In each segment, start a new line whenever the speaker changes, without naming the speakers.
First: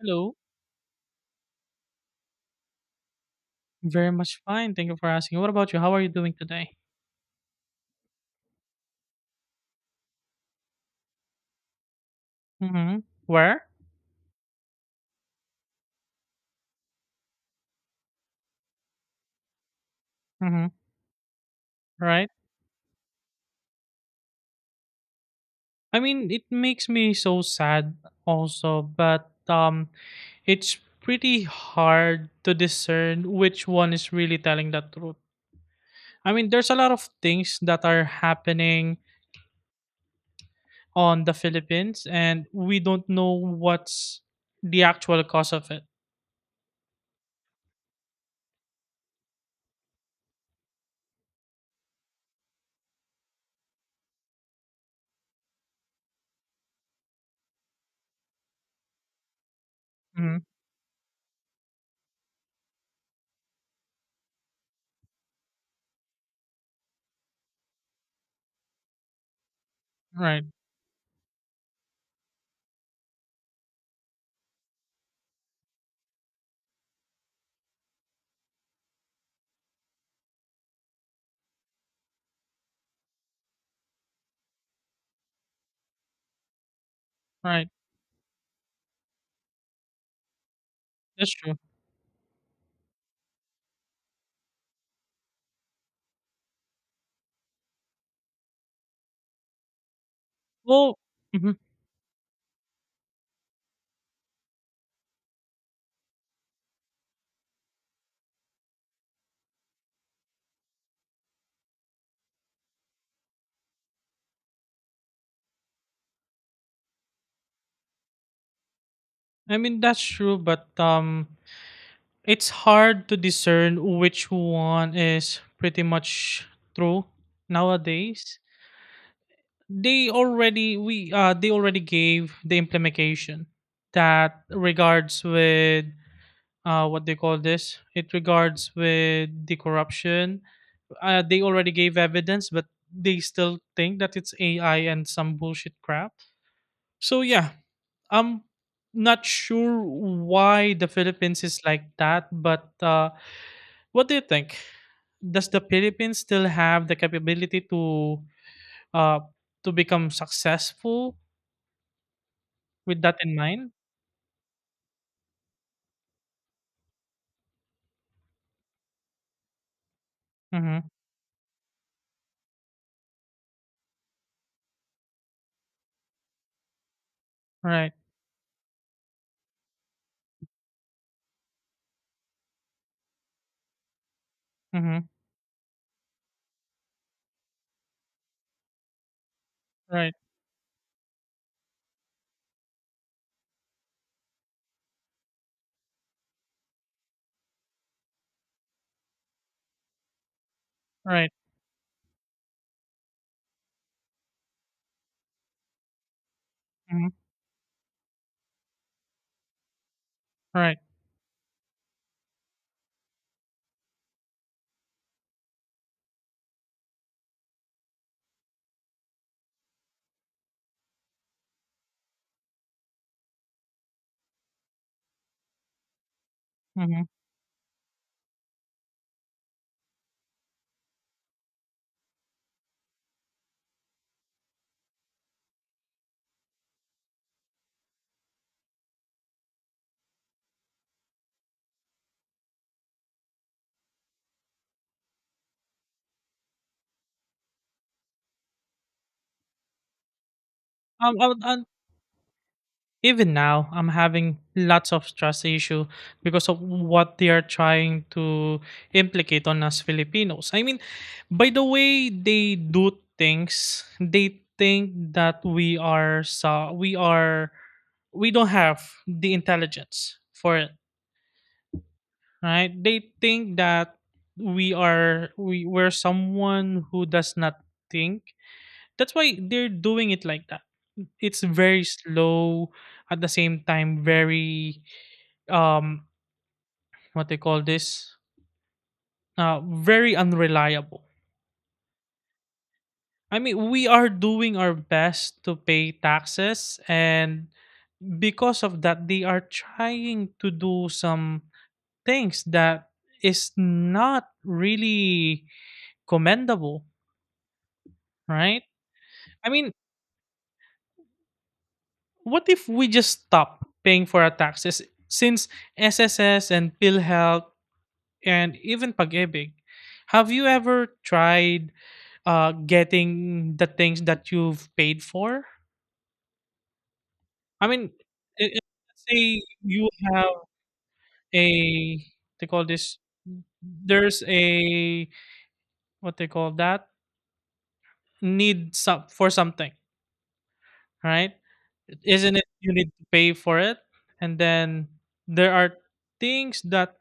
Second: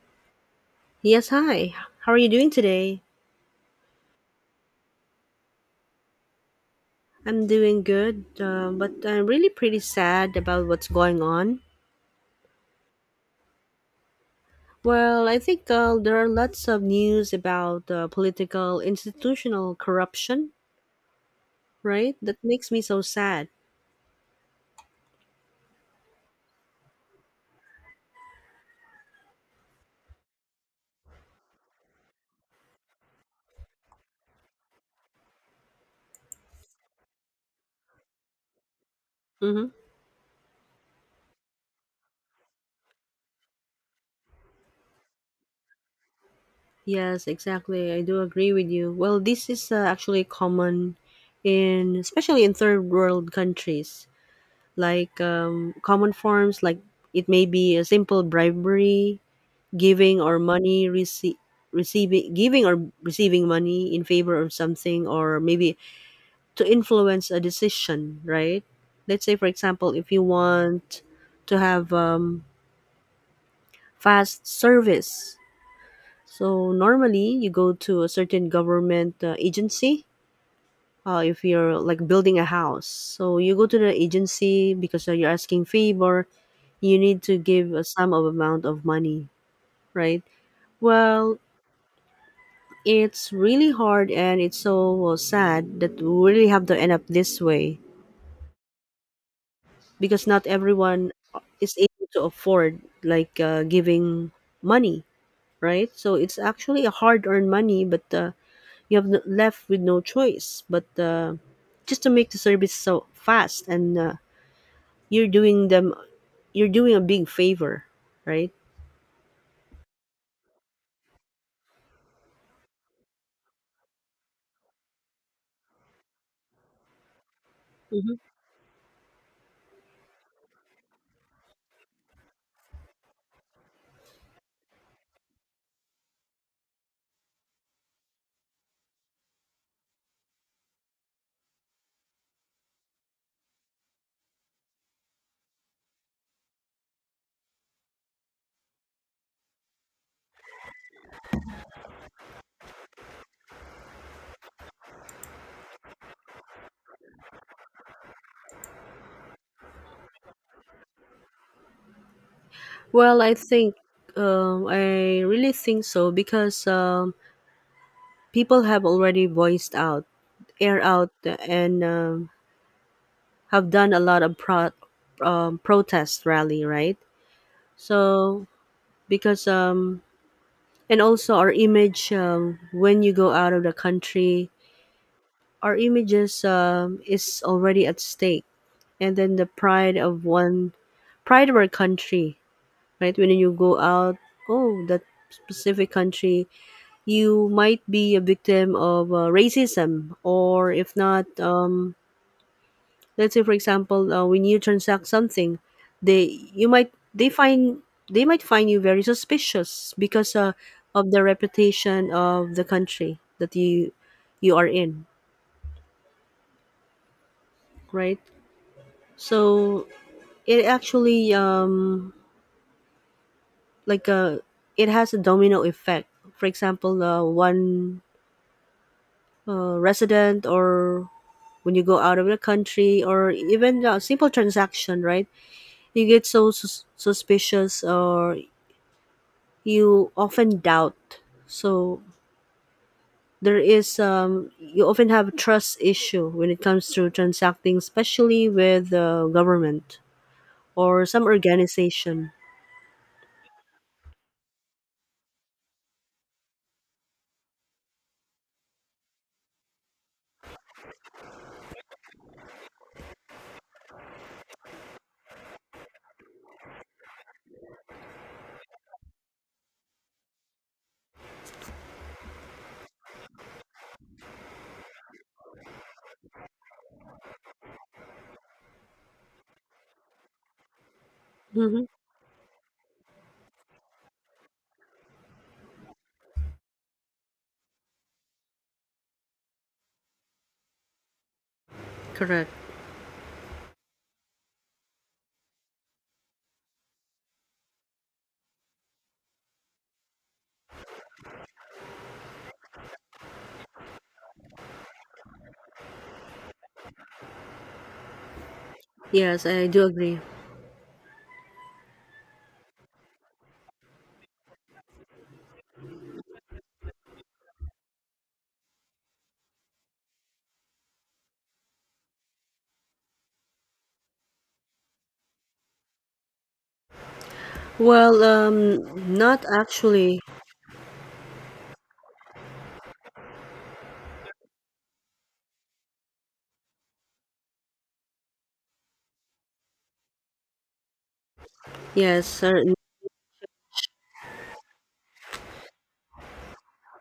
Hello.
Yes, hi. How are you doing today?
Very much fine. Thank you for asking. What about you? How are you doing today?
I'm doing good, but I'm really pretty sad about what's going on.
Mm-hmm. Where?
Well, I think there are lots of news about political institutional corruption,
Mm-hmm.
right?
Right.
That makes me so sad.
I mean, it makes me so sad also, but it's pretty hard to discern which one is really telling the truth. I mean, there's a lot of things that are happening
Mm-hmm.
on the Philippines, and we don't know what's the actual cause of it.
Yes, exactly. I do agree with you. Well, this is actually common in, especially in third world countries, like common forms, like it may be a simple bribery giving or
Hmm.
money receiving, giving or receiving money in favor of something, or maybe to influence a decision, right? Let's say, for example, if you
Right,
want to have fast service, so normally you go to a certain government agency. If you're like building a house, so you go to the agency because you're asking favor, you need to
right.
give a sum of amount of money, right?
That's
Well,
true.
it's really hard, and it's so sad that we really have to end up this way, because not
Well,
everyone
mhm.
is able to afford like giving money, right? So it's actually a hard-earned money, but you have left with no choice but just to make the service so fast. And you're doing them you're doing a big favor, right?
I mean, that's true, but it's hard to discern which one is pretty much true
Hmm.
nowadays. They already gave the implementation that regards with what they call this, it regards with the corruption. They already gave evidence, but they still think that it's AI and some bullshit crap. So yeah, I'm not sure why the Philippines is like that, but what do you think? Does the Philippines still have the capability uh to become successful with that
Well, i
in mind?
think um, i really think so, because people have already voiced out, air
Mm-hmm.
out, and have done a lot of protest rally, right?
Right.
So, because and also our image, when you go out of the country,
Mm-hmm.
our images is already at stake. And then the
Right.
pride of our country, right? When you go out, oh, that specific country, you might be a victim of racism, or if not
Right.
let's say, for example, when you transact something, they you might
Mm-hmm.
they find they might find you very suspicious, because
Right.
of the reputation of the country that you are in, right? So it actually like it has a domino effect. For example,
Mm-hmm.
one resident, or when you go out of the country, or even a simple transaction, right? You get so suspicious, or you often doubt. So there is you often have a trust issue when it comes to transacting, especially with the government or
Um,
some
um, um,
organization.
even now, I'm having lots of trust issue because of what they are trying to implicate on us Filipinos. I mean, by the way they do things, they think that we are so we are we don't have the intelligence for it, right? They think that we are we we're someone who does not think. That's why they're doing it like that. It's very
Hmm.
slow, at the same time very um what they call this, very unreliable.
Correct.
I mean, we are doing our best to pay taxes, and because of that they are trying to do some things that is not really commendable, right?
Yes,
I
I
mean,
do agree.
what if we just stop paying for our taxes since SSS and PhilHealth and even Pag-ibig? Have you ever tried getting the things that you've paid for? I mean,
Well,
i- i- let's say
not
you
actually.
have a, they call this, there's a, what they call that, need some for something, right?
Yes,
Isn't it
sir.
you need to pay for it? And then there are things that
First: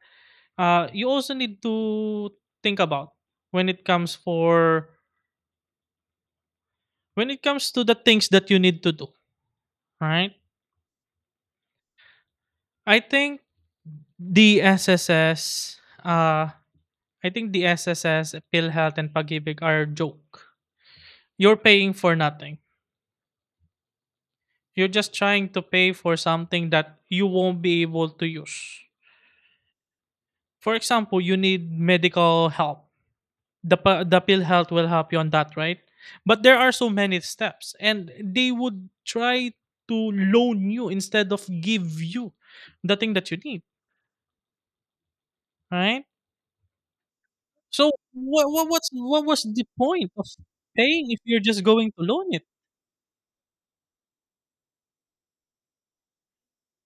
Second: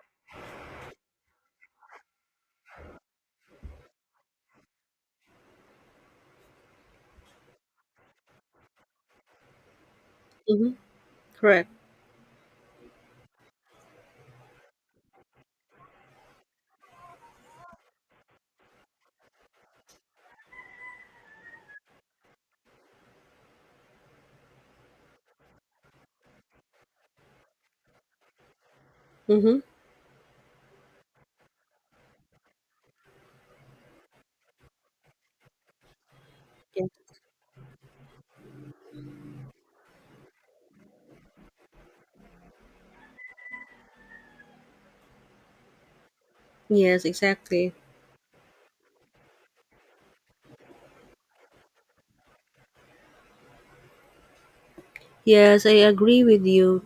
you also need to think about when it comes for when it comes to the things that you need to do. Right?
Hmm. Correct.
I think the SSS, uh, I think the SSS, PhilHealth, and Pagibig are a joke. You're paying for nothing. You're just trying to pay for something that you won't be able to use.
Mm-hmm.
For example, you need medical help, the pill health will help you on that, right? But there are
Yes.
so many steps and they would try to loan you instead of give you the thing that you need, right?
Yes, exactly.
So what was the point of paying if you're just going to loan it,
Yes, I agree with you,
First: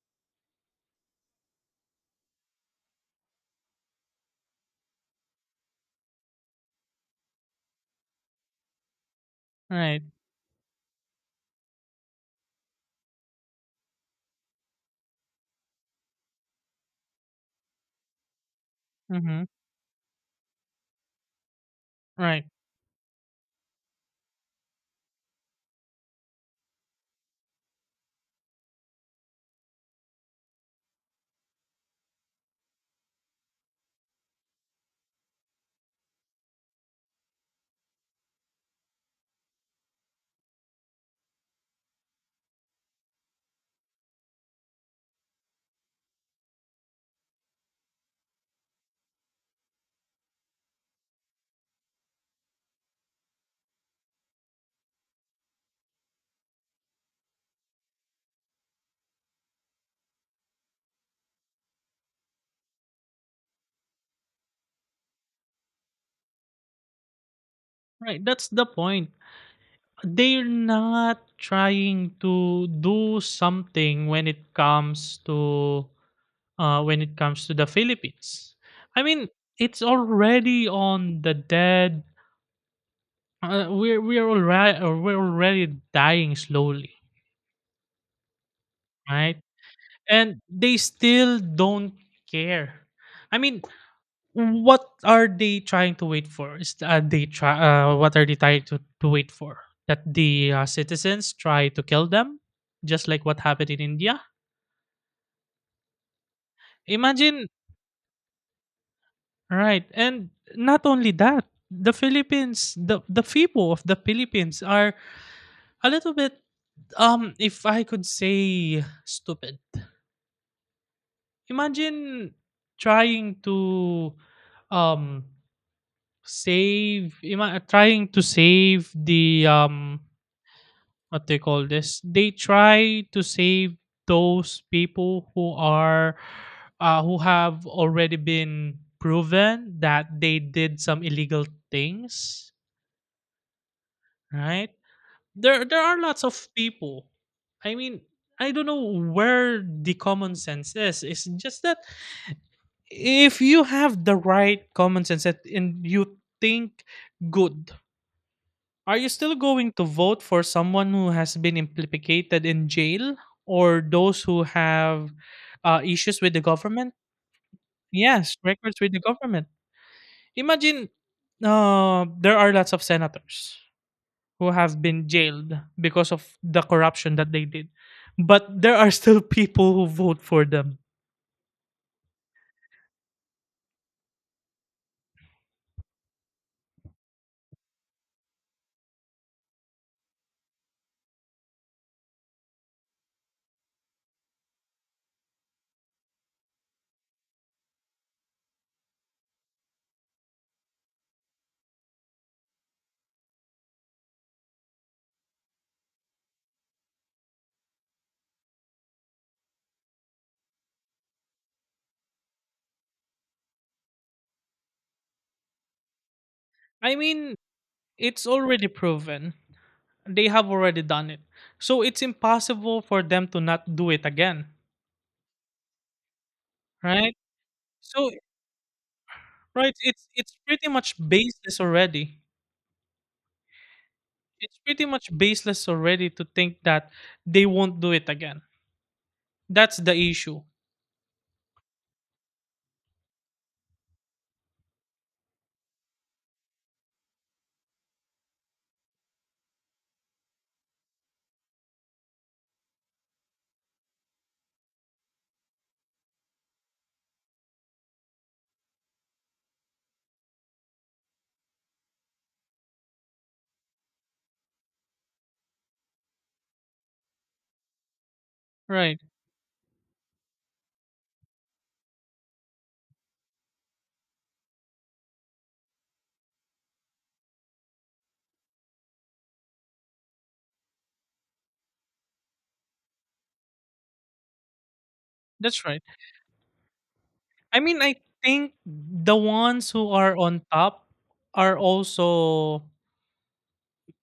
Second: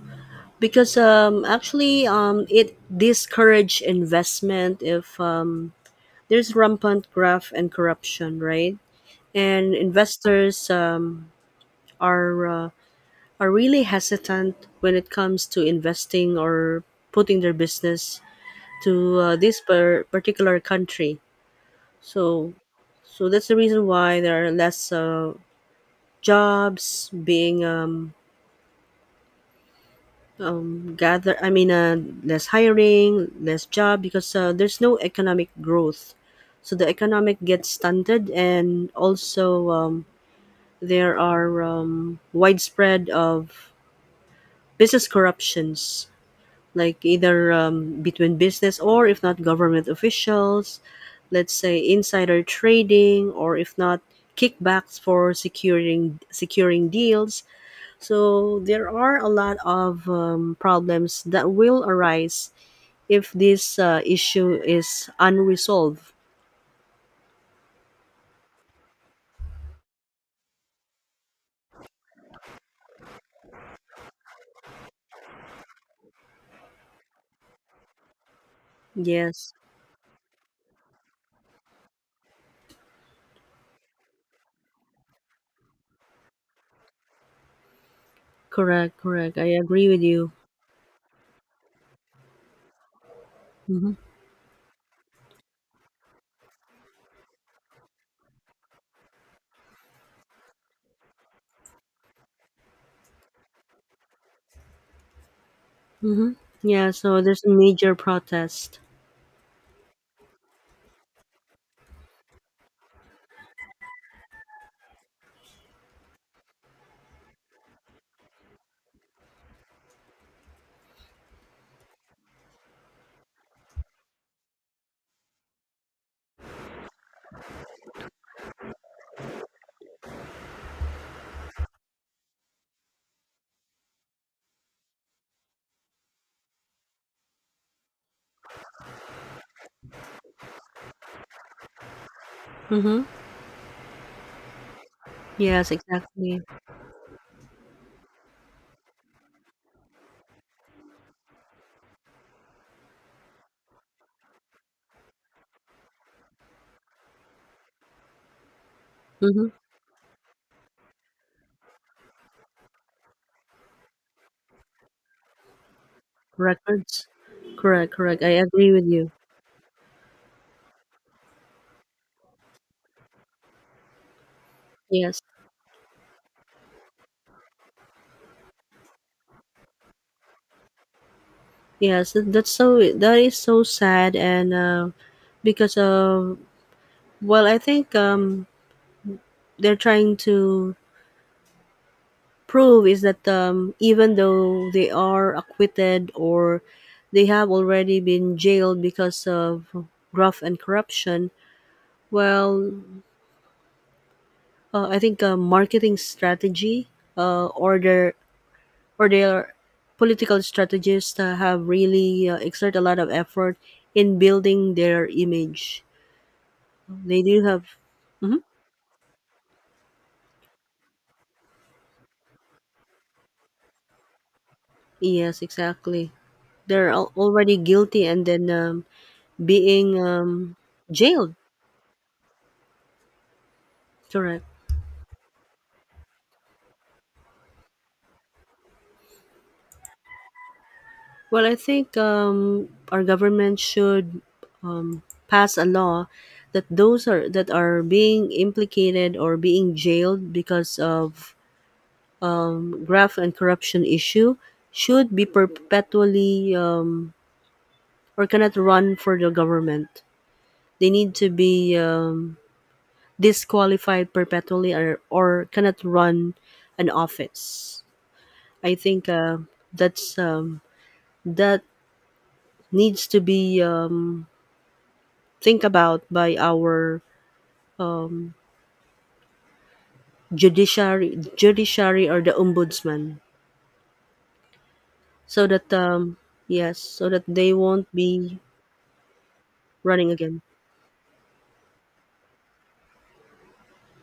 because actually it discourage investment if there's rampant graft and corruption, right? And
right?
investors are uh, are really hesitant when it comes to investing, or putting their business to
Mm-hmm.
this particular country.
Right,
So so that's the reason why there are less jobs being gather. I mean, less hiring, less job, because there's no economic growth. So the economic gets stunted, and also there are widespread of business corruptions, like either between business or if not government officials. Let's say insider trading, or if not kickbacks for securing deals. So there are a lot of problems that will arise if this issue is unresolved.
right, that's the point. They're not trying to do something when it comes to, when it comes to the Philippines. I mean,
Yes,
it's already on the dead. We're already dying slowly,
correct, correct,
right?
I agree with you.
And they still don't care. I mean,
Mhm.
what are they trying to wait for? Is they try? What are they trying to wait for? That the citizens try to kill them, just like what happened in India.
Mhm. Yeah, so there's
Imagine.
a major protest.
Right. And not only that, the people of the Philippines are a little bit, if I could say, stupid. Imagine trying to um trying to save the, what they call this. They try to save those people who are who have already been proven that they did some illegal things,
Mhm.
right? There
Yes,
there are lots of
exactly.
people. I mean, I don't know where the common sense is. It's just that if you have the right common sense and you think good, are you still
Mhm.
going to vote for someone who has been implicated in jail or those who have issues with the government?
Records. Correct, correct. I
Yes,
agree
records
with
with the
you.
government. Imagine, there are lots of senators who have been
Yes.
jailed because of the corruption that they did. But there are still people who vote for them.
Yes, that is so sad, and because of, well, I think they're trying to prove is that even though they are acquitted, or they have already been jailed because of graft and corruption. Well, I think marketing strategy, or their political strategists have really exert a lot of effort in building their image.
I
They
mean,
do have.
it's
Mhm.
already proven. They have already done it. So it's impossible for them to not do it again,
Yes, exactly. They're
right?
already guilty,
So
and then
right,
being
it's pretty much
jailed.
baseless already.
Correct.
It's pretty much baseless already to think that they won't do it again. That's the issue,
Well, I think our government should pass a law that those are that are being implicated, or being jailed because of graft and corruption issue, should be perpetually or cannot run for the government. They need to be disqualified perpetually, or cannot run an office. I
right?
think that's that needs to be think about by our um, judiciary or the ombudsman, so
That's
that
right.
yes, so that they
I mean,
won't
I
be
think the ones who
running
are
again.
on top are also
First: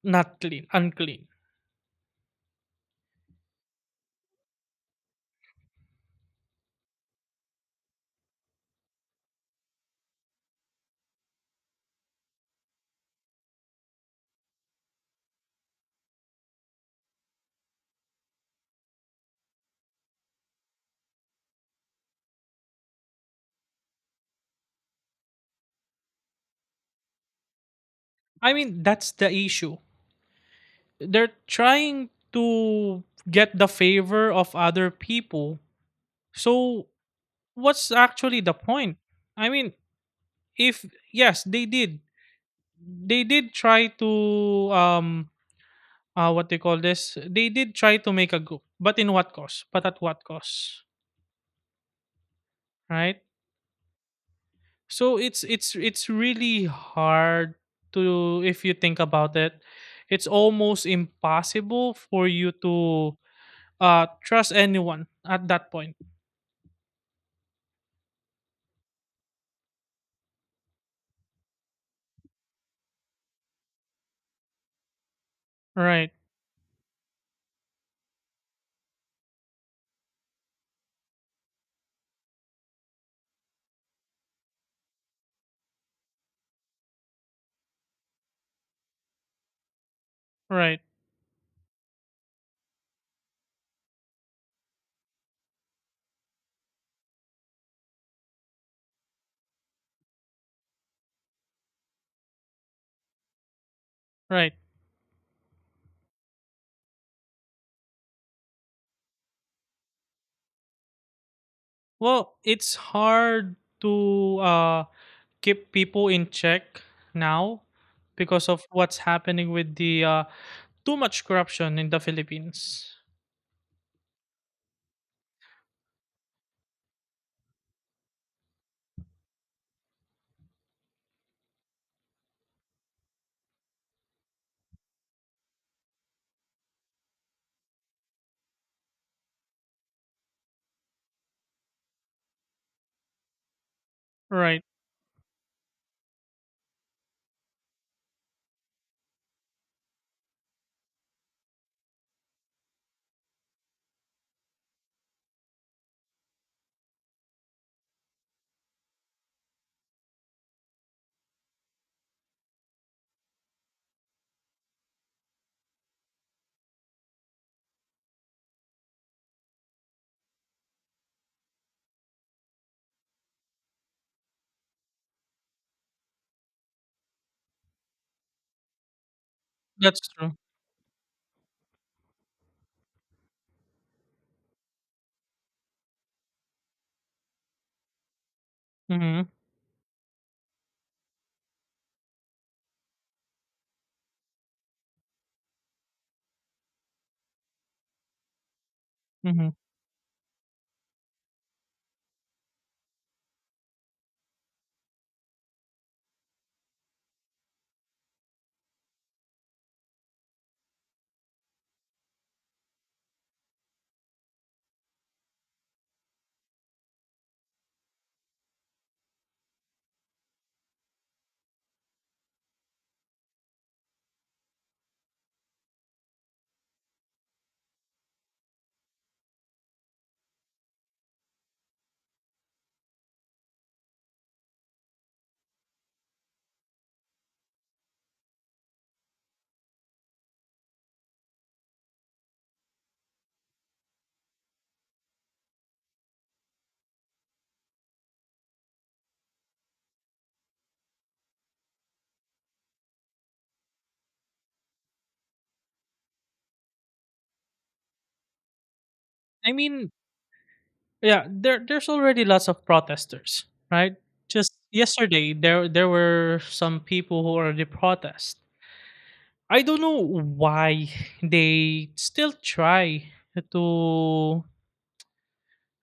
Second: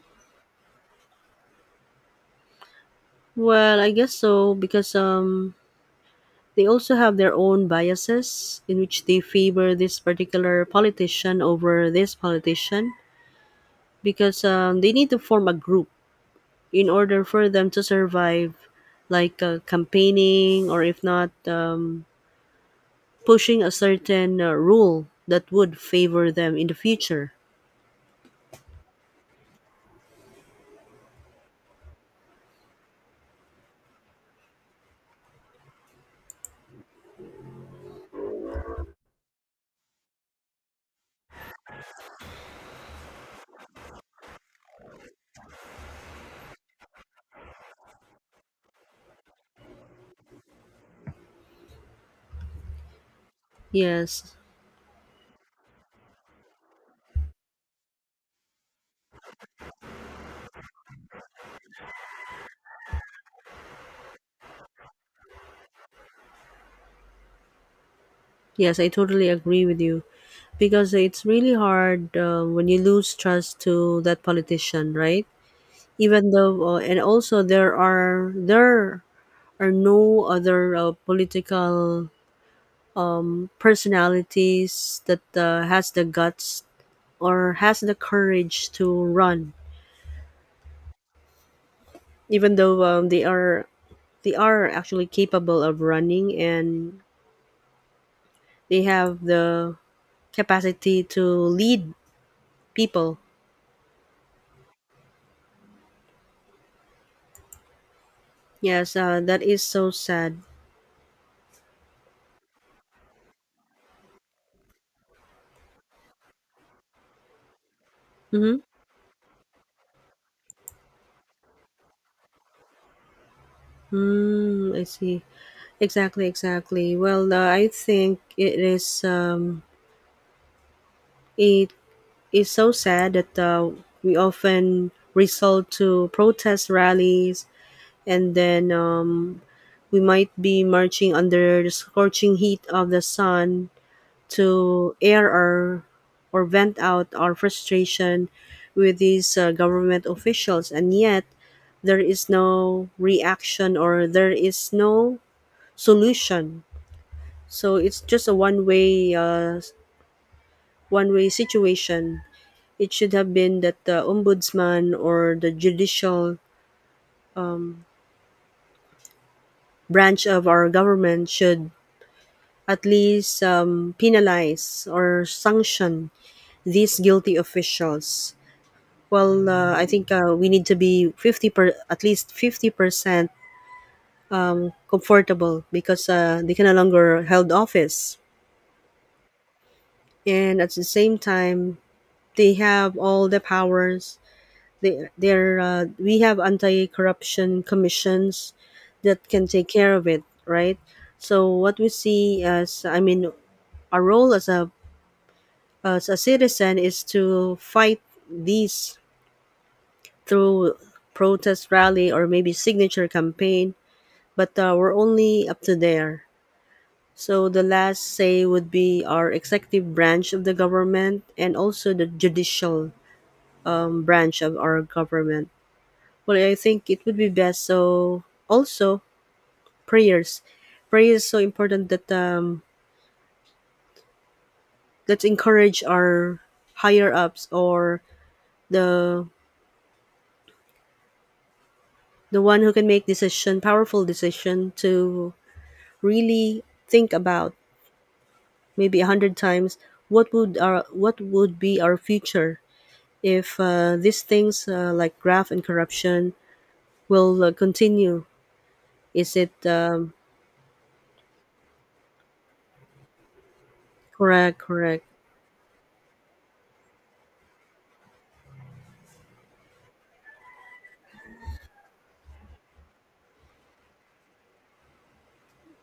not clean, unclean.
Well, I guess so, because they also have their own biases, in which they favor this particular politician over this politician, because they need to form a group in order for them to survive, like campaigning, or if not pushing a certain rule that would favor them in the future.
I mean, that's the issue. They're trying to get the favor of other people. So, what's actually the point? I mean, if yes, they did. They did try to um what they call this? They did try to make a group, but in what cost? But at what cost? Right?
Yes,
So it's really hard to, if you think about it, it's almost impossible for you to trust anyone at that point.
yes, I totally agree with you, because it's really hard, when you lose trust to that politician, right?
Right,
Even though and also there are no other political personalities that has the guts, or has the courage to run,
right,
even though they are actually capable of running, and they have the capacity to lead people.
right.
Yes, that is so sad.
Well, it's hard to keep people in check now because
Mm-hmm.
of what's happening with the too much corruption in the Philippines.
I see. Exactly, exactly. Well, I think it is a It's so sad that we often resort to protest rallies. And then we might be marching under the scorching heat of the sun
Right.
to air our, or vent out our frustration with these government officials, and yet there is no reaction, or there is no solution. So it's just a one way situation. It should have been that the ombudsman or the judicial um, branch of our government should at least penalize or sanction these guilty officials. Well, I
That's
think
true.
we need to be 50 per at least 50% comfortable, because they can no longer held office,
Mhm.
and at the same time they have all the powers. We have anti-corruption commissions that can
Mhm.
take care of it, right? So what we see, as I mean, our role as a citizen is to fight these through protest rally or maybe signature campaign. But we're only up to there. So the last say would be our executive branch of the government, and also the judicial branch of our government. Well, I think it would be best, so also prayers. Prayer is so important that let's encourage our higher ups, or the the one who can make decision, powerful decision, to really think about maybe a hundred times what would our what would be our future if these things, like graft and corruption, will continue. Is
I
it
mean, yeah, there there's already lots of protesters, right? Just
correct? Correct.
yesterday there there were some people who already protest. I don't know why they still try to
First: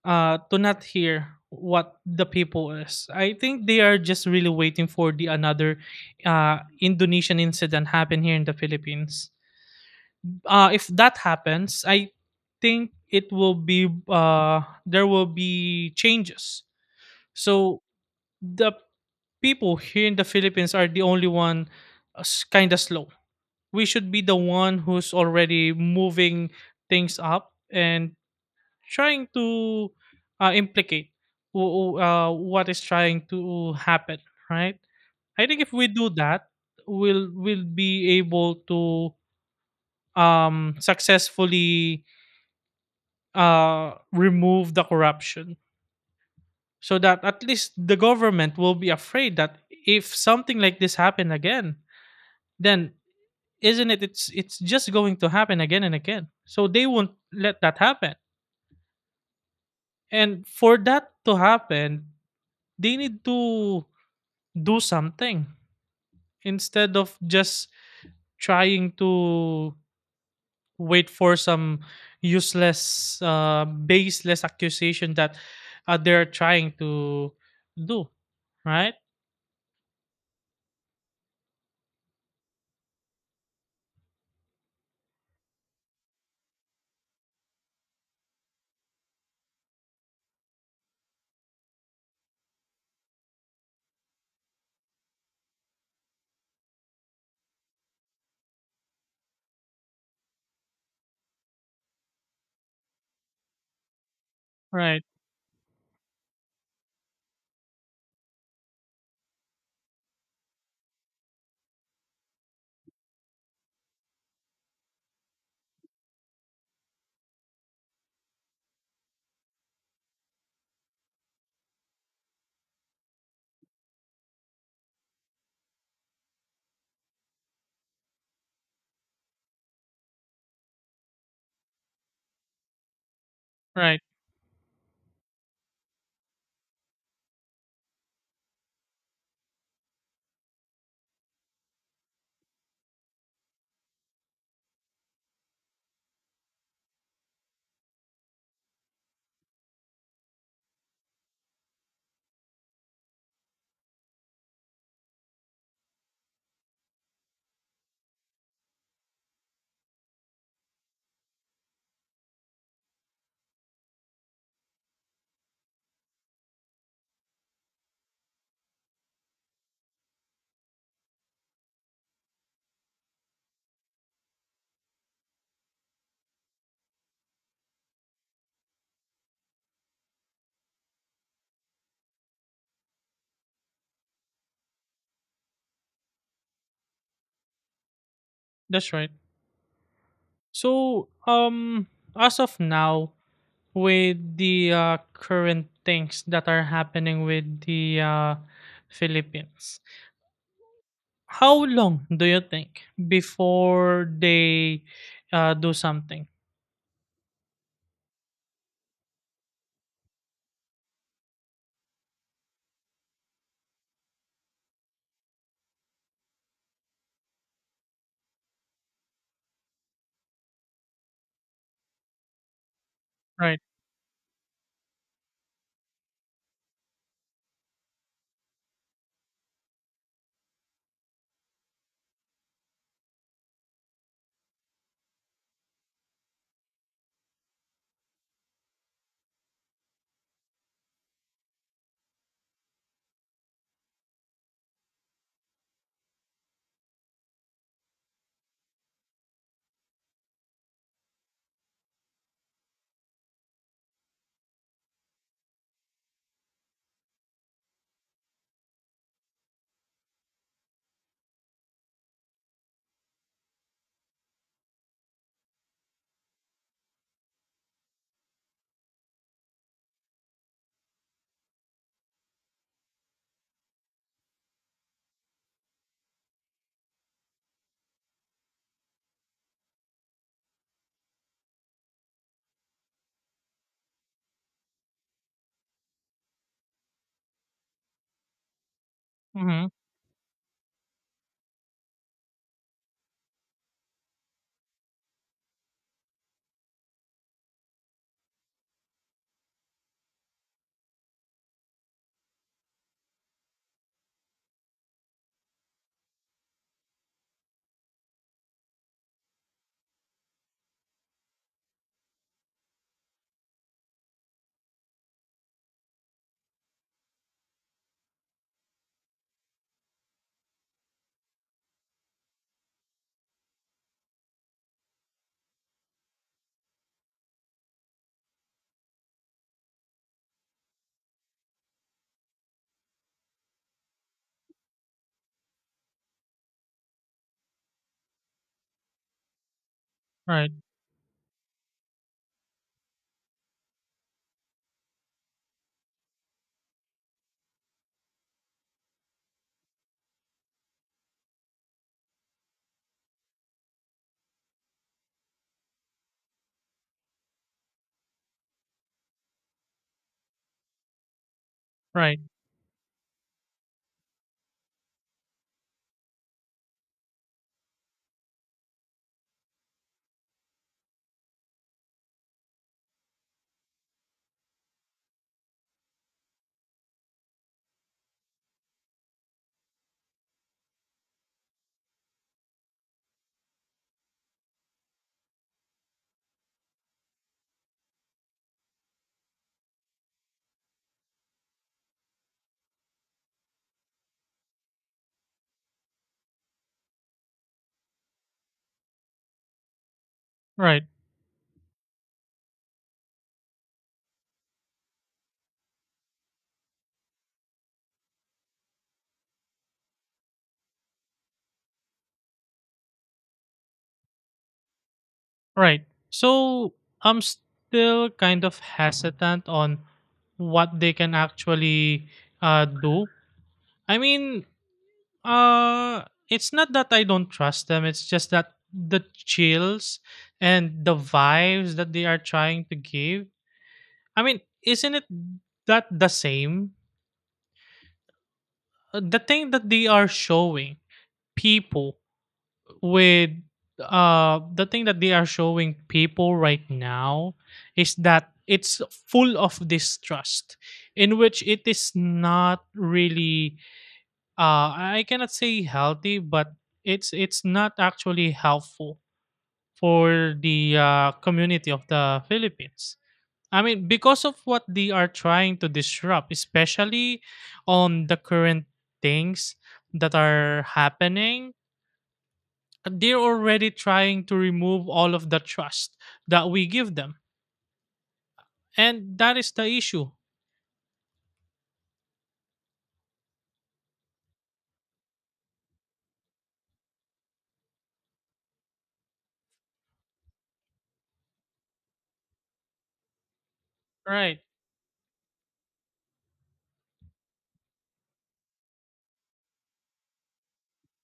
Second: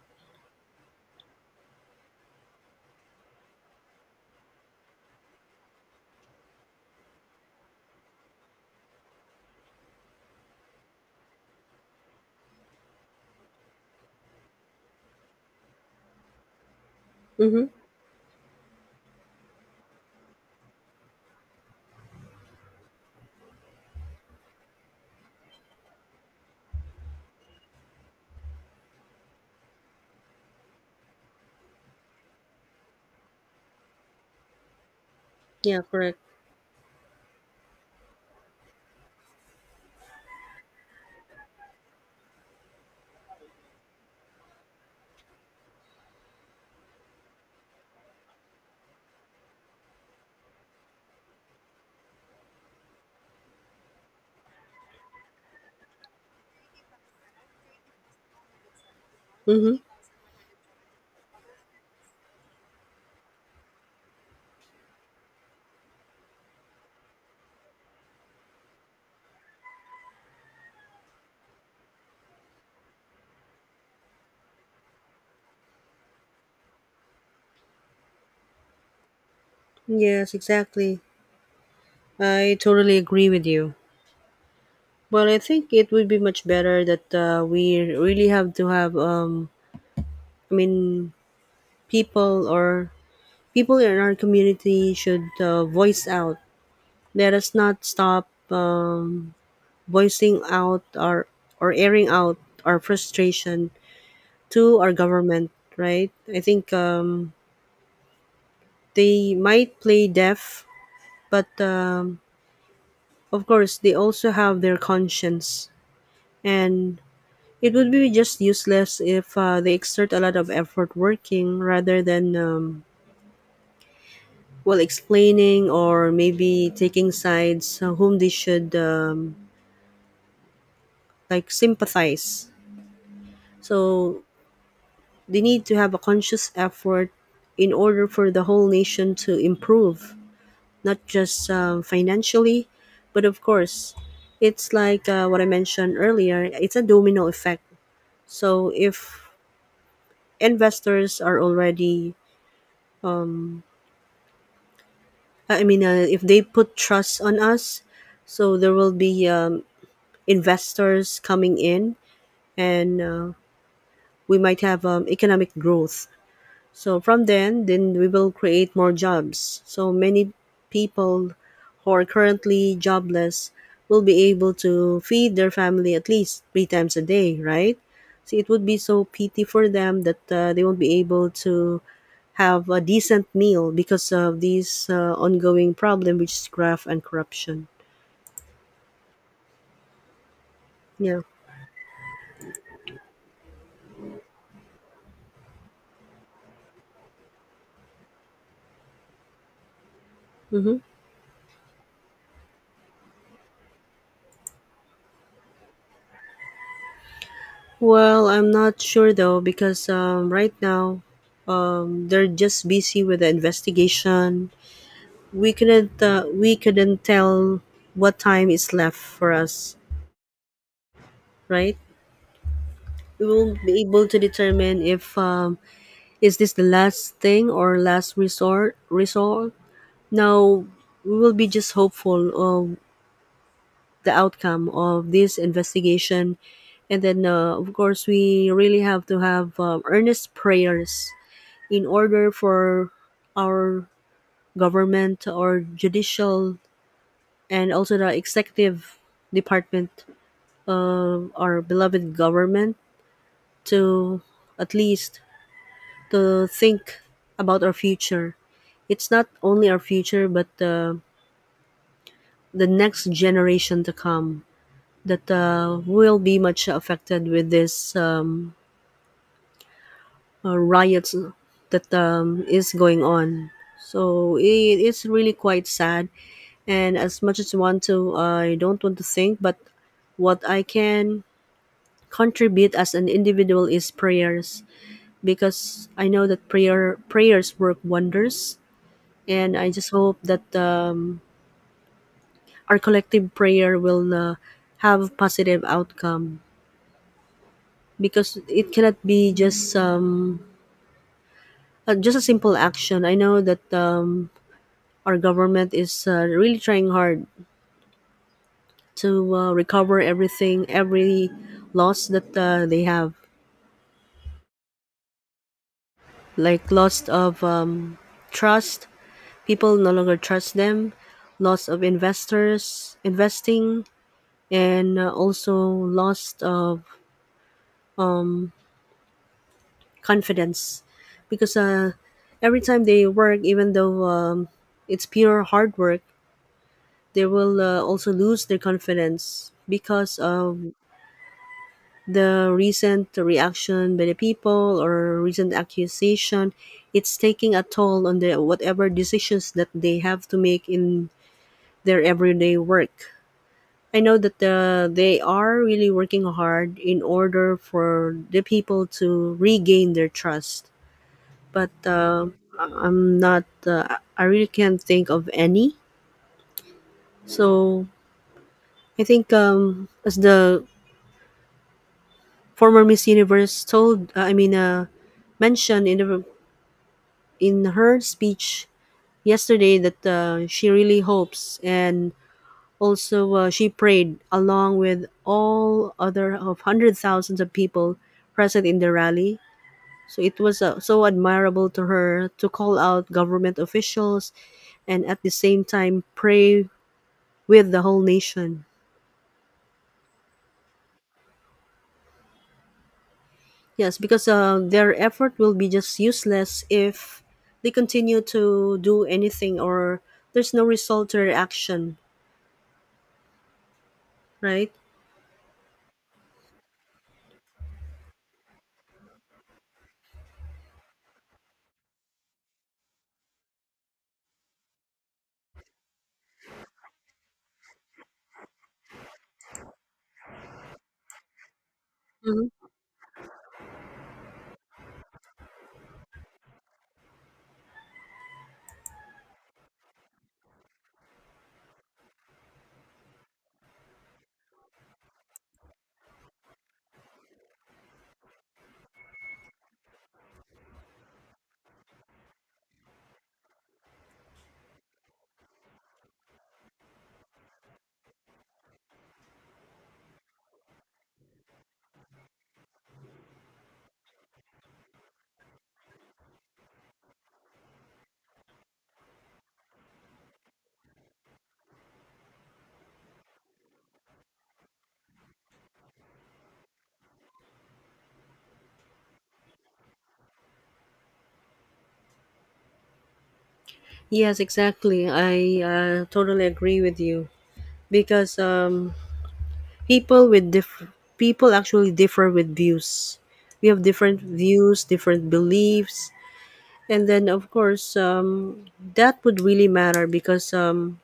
to not hear what the people is. I think they are just really waiting for the another Indonesian incident happen here in the Philippines. Uh, if that happens, I think it will be, there will be changes.
Mm-hmm.
So the people here in the Philippines are the only one kind of slow. We should be the one who's already moving things up and trying to implicate what is trying to happen, right? I think if
Yeah.
we do
Correct.
that, we'll be able to successfully remove the corruption, so that at least the government will be afraid that if something like this happen again, then isn't it, it's just going to happen again and again, so they won't let that happen.
Mm-hmm.
And for that to happen, they need to do something instead of just trying to wait for some useless, baseless accusation that they're trying to do, right?
Yes. Exactly. I totally agree with you. Well, I think it would be much better that we really have to have. I mean, people or people in our community should voice out. Let us not stop voicing out our, or airing out our frustration to our
Right,
government. Right? I think they might play deaf, but of course they also have their conscience. And it would be just useless if they exert a lot of effort working rather than, well, explaining or maybe taking sides whom they should like sympathize.
right.
So they need to have a conscious effort in order for the whole nation to improve, not just financially, but of course, it's like what I mentioned earlier, it's a domino effect. So if investors are already um, I mean, if they put trust on us, so there will be investors coming in, and we might have economic growth. So from then we will create more jobs. So many people who are currently jobless will be able to feed their family at least 3 times a day, right? See, it would be so pity for them that they won't be able to have a decent meal because of these ongoing problem, which is graft and corruption.
That's right. so
Yeah.
um as of now with the current things that are happening with the, Philippines.
hmm
How long do you think before they do something?
well, I'm not sure though, because right now they're just busy with the investigation. We couldn't tell what time is left for us, right? We will
Right.
not be able to determine if is this the last thing, or last resort now. We will be just hopeful the outcome of this investigation. And then, of course, we really have to have earnest prayers in order for our government or judicial, and also the executive department of our beloved government, to at least to think about our future. It's not only our future, but the next generation to come, that will be much affected with this riots that is going on. So it's really quite sad. And as much as I want to, I don't want to think, but what I can contribute as an individual is prayers because I know that prayers work wonders, and
Mm-hmm.
I just hope that our collective prayer will have positive outcome because it cannot be just a simple action. I know that our government is really trying hard to recover everything, every loss that they have, like loss of trust. People no longer trust them, loss of investors investing, and also loss of confidence, because every time they work, even though it's pure hard work, they will also lose their confidence because
Right.
of the recent reaction by the people or recent accusation. It's taking a toll on the whatever decisions that they have to make in their everyday work. I know that they are really working hard in order for the people to regain their trust, but
Right.
I'm not, I really can't think of any. So I think as the former Miss Universe told I mean mentioned in the in her speech yesterday that she really hopes and also she prayed along with all other of hundred thousands of people present in the rally. So it was so admirable to her to call out government officials and at the same time pray with the whole nation.
Right.
Yes, because their effort will be just useless if they continue to do anything or there's no result to their action, right?
Right. So I'm still kind of hesitant on what they can actually do. I mean, Uh, it's not that I don't trust them. It's just that the chills and the vibes that they are trying to give. I mean, isn't it that the same? The thing that they are showing people with The thing that they are showing people right now is that it's full of distrust, in which it is not really, I cannot say healthy, but it's not actually helpful for the, community of the Philippines. I mean, because of what they are trying to disrupt, especially on the current things that are happening, they're already trying to remove all of the trust that we give them, and that is the issue,
Yes, exactly. I totally agree with you because people actually differ with views. We have different
right?
views, different beliefs, and then of course that would really matter because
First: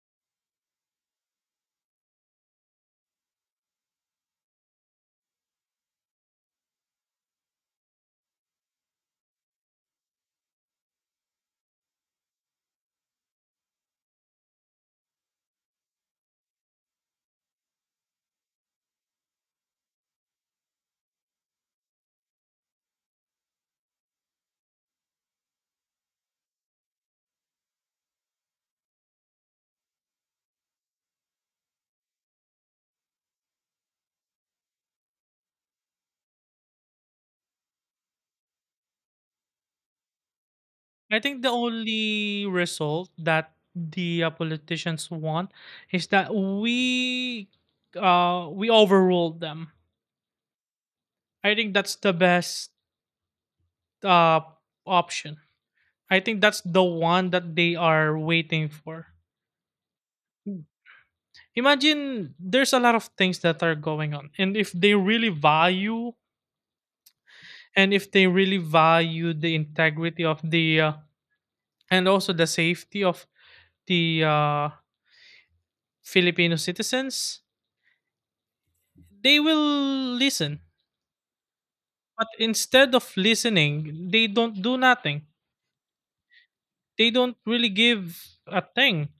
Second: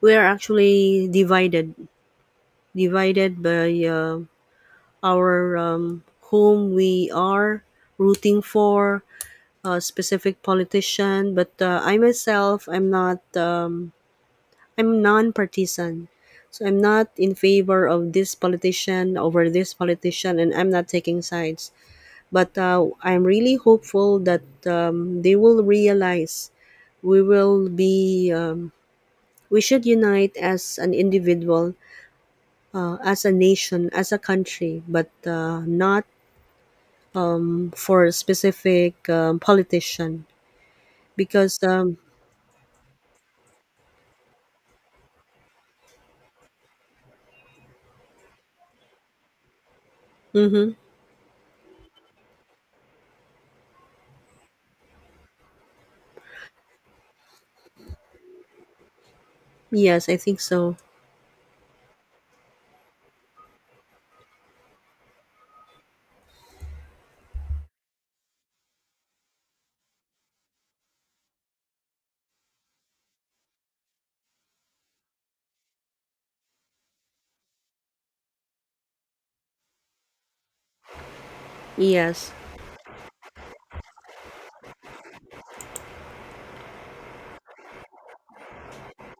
we are actually divided, divided by our whom we are rooting for, a specific politician. But I myself, I'm not. I'm non-partisan. So I'm not in favor of this politician over this politician, and I'm not taking sides. But I'm really hopeful that they will realize we will be, we should unite as an individual, as a nation, as a country, but not for a specific politician.
I think the
Because,
only result that the politicians want is that we overruled them.
mhm,
I think that's the best uh option. I think that's the one that they are waiting for.
yes, I think so.
Imagine there's a lot of things that are going on, and if they really value and if they really value the integrity of the, and also the safety of the Filipino citizens, they will listen. But
Yes,
instead of listening, they don't do nothing. They don't really give a thing.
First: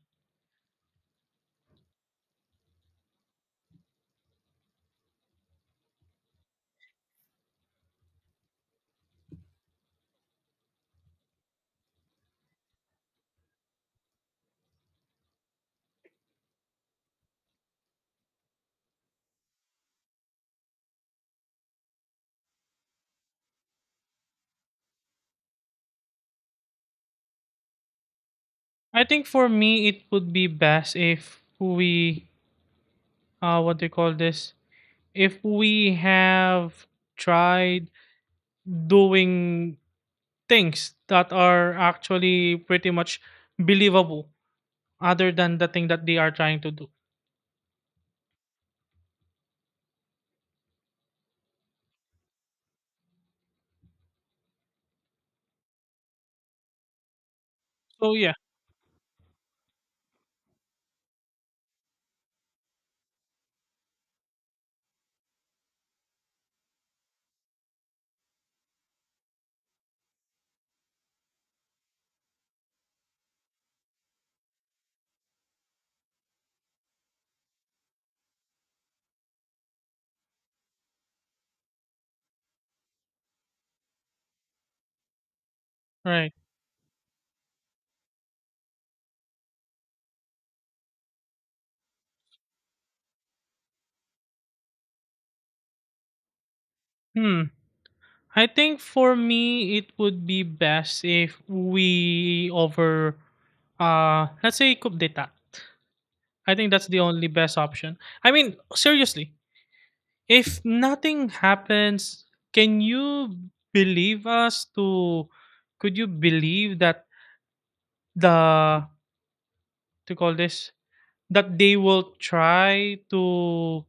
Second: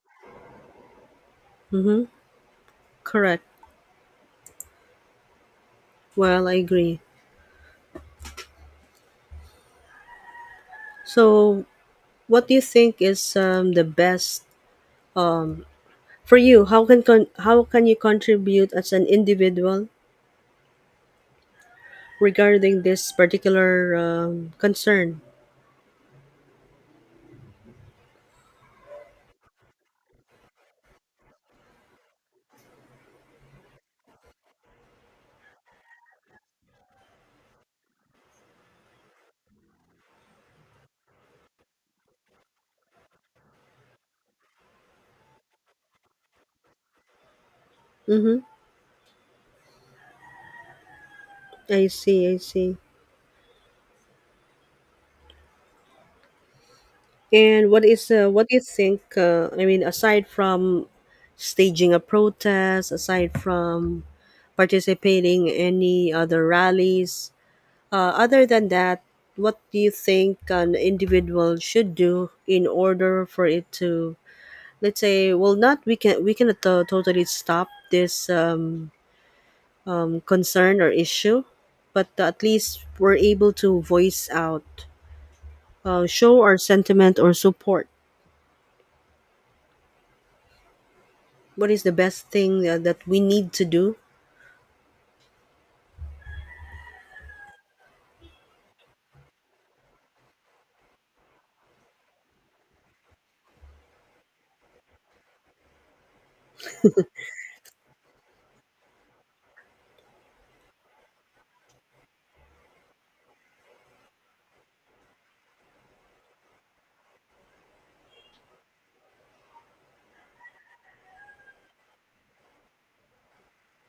mm-hmm, correct. Well, I agree. So what do you think is the best for you? How can how can you contribute as an individual regarding this particular concern?
I think for me, it would be best if we, what do you call this? If we have tried doing things that are actually pretty much believable, other than the thing that they are trying to do.
Mm-hmm. I see. I see. And what is
So yeah,
what do you think? I mean, aside from staging a protest, aside from participating any other rallies, other than that, what do you think an individual should do in order for it to, let's say, well, not, we can, we cannot totally stop this concern or issue, but at least we're able to voice out,
right.
show our sentiment or support. What is the best thing that we need to do?
Hmm. I think for me, it would be best if we over, let's say coup d'etat. I think that's the only best option. I mean, seriously, if nothing happens, can you believe us to? Could you believe that the, to call this, that they will try to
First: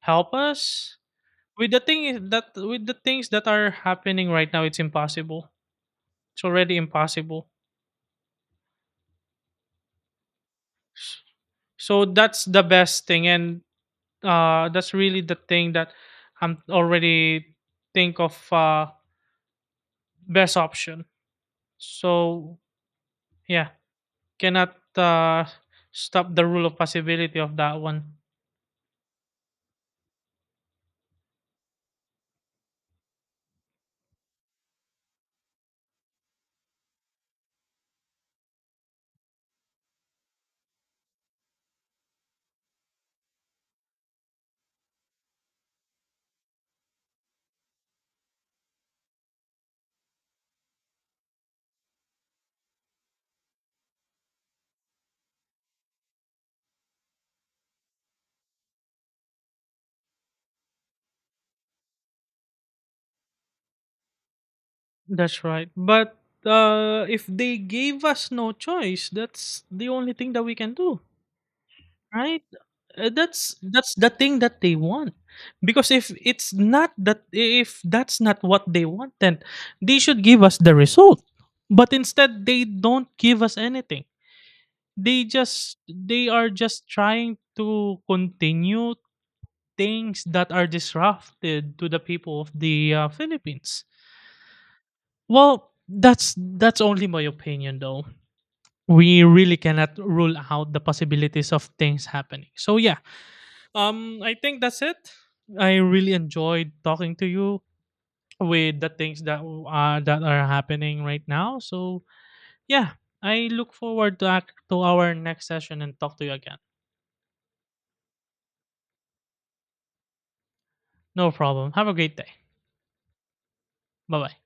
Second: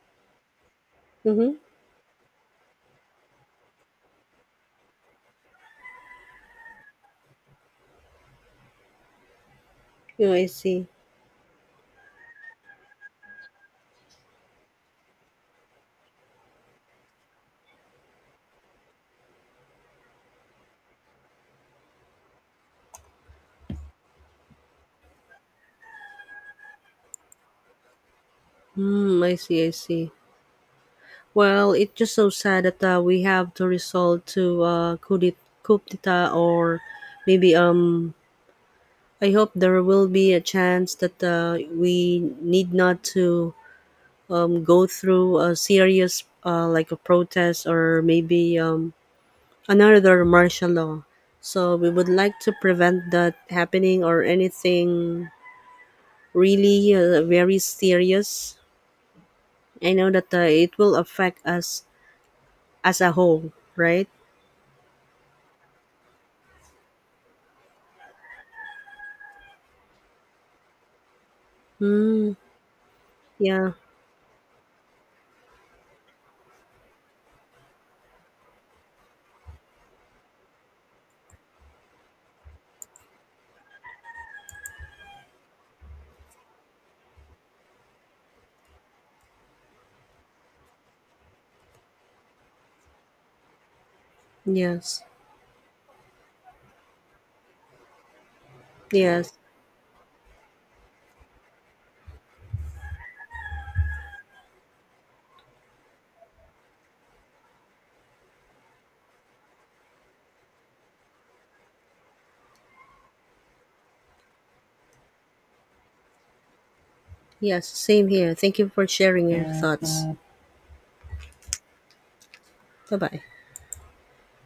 help us
Mm-hmm.
with the things that are happening right now? It's impossible. It's already impossible.
Yeah, I see.
So that's the best thing, and that's really the thing that I'm already think of, best option. So yeah, cannot stop the rule of possibility of that one.
Hmm. I see. I see. Well, it's just so sad that we have to resort to coup d'et- coup d'etat, or maybe I hope there will be a chance that we need not to go through a serious like a protest, or maybe another martial law. So we would like to prevent that happening or anything really very serious. I know that it will affect us as a whole, right?
That's right, but if they gave us no choice, that's the only thing that we can do.
Mm,
Right?
yeah.
That's the thing that they want. Because if it's not that, if that's not what they want, then they should give us the result. But instead they don't give us anything. They are just trying to continue things that are disrupted to the people of the, Philippines.
Yes.
Well, that's only my opinion though. We
Yes.
really cannot rule out the possibilities of things happening. So yeah, um, I think that's it. I really enjoyed talking to you with the things that that are happening right now. So yeah, I look forward to act to our next session and talk to you again.
Yes. Same here. Thank you for sharing your thoughts.
No problem. Have a great day.
Bye bye.
Bye bye.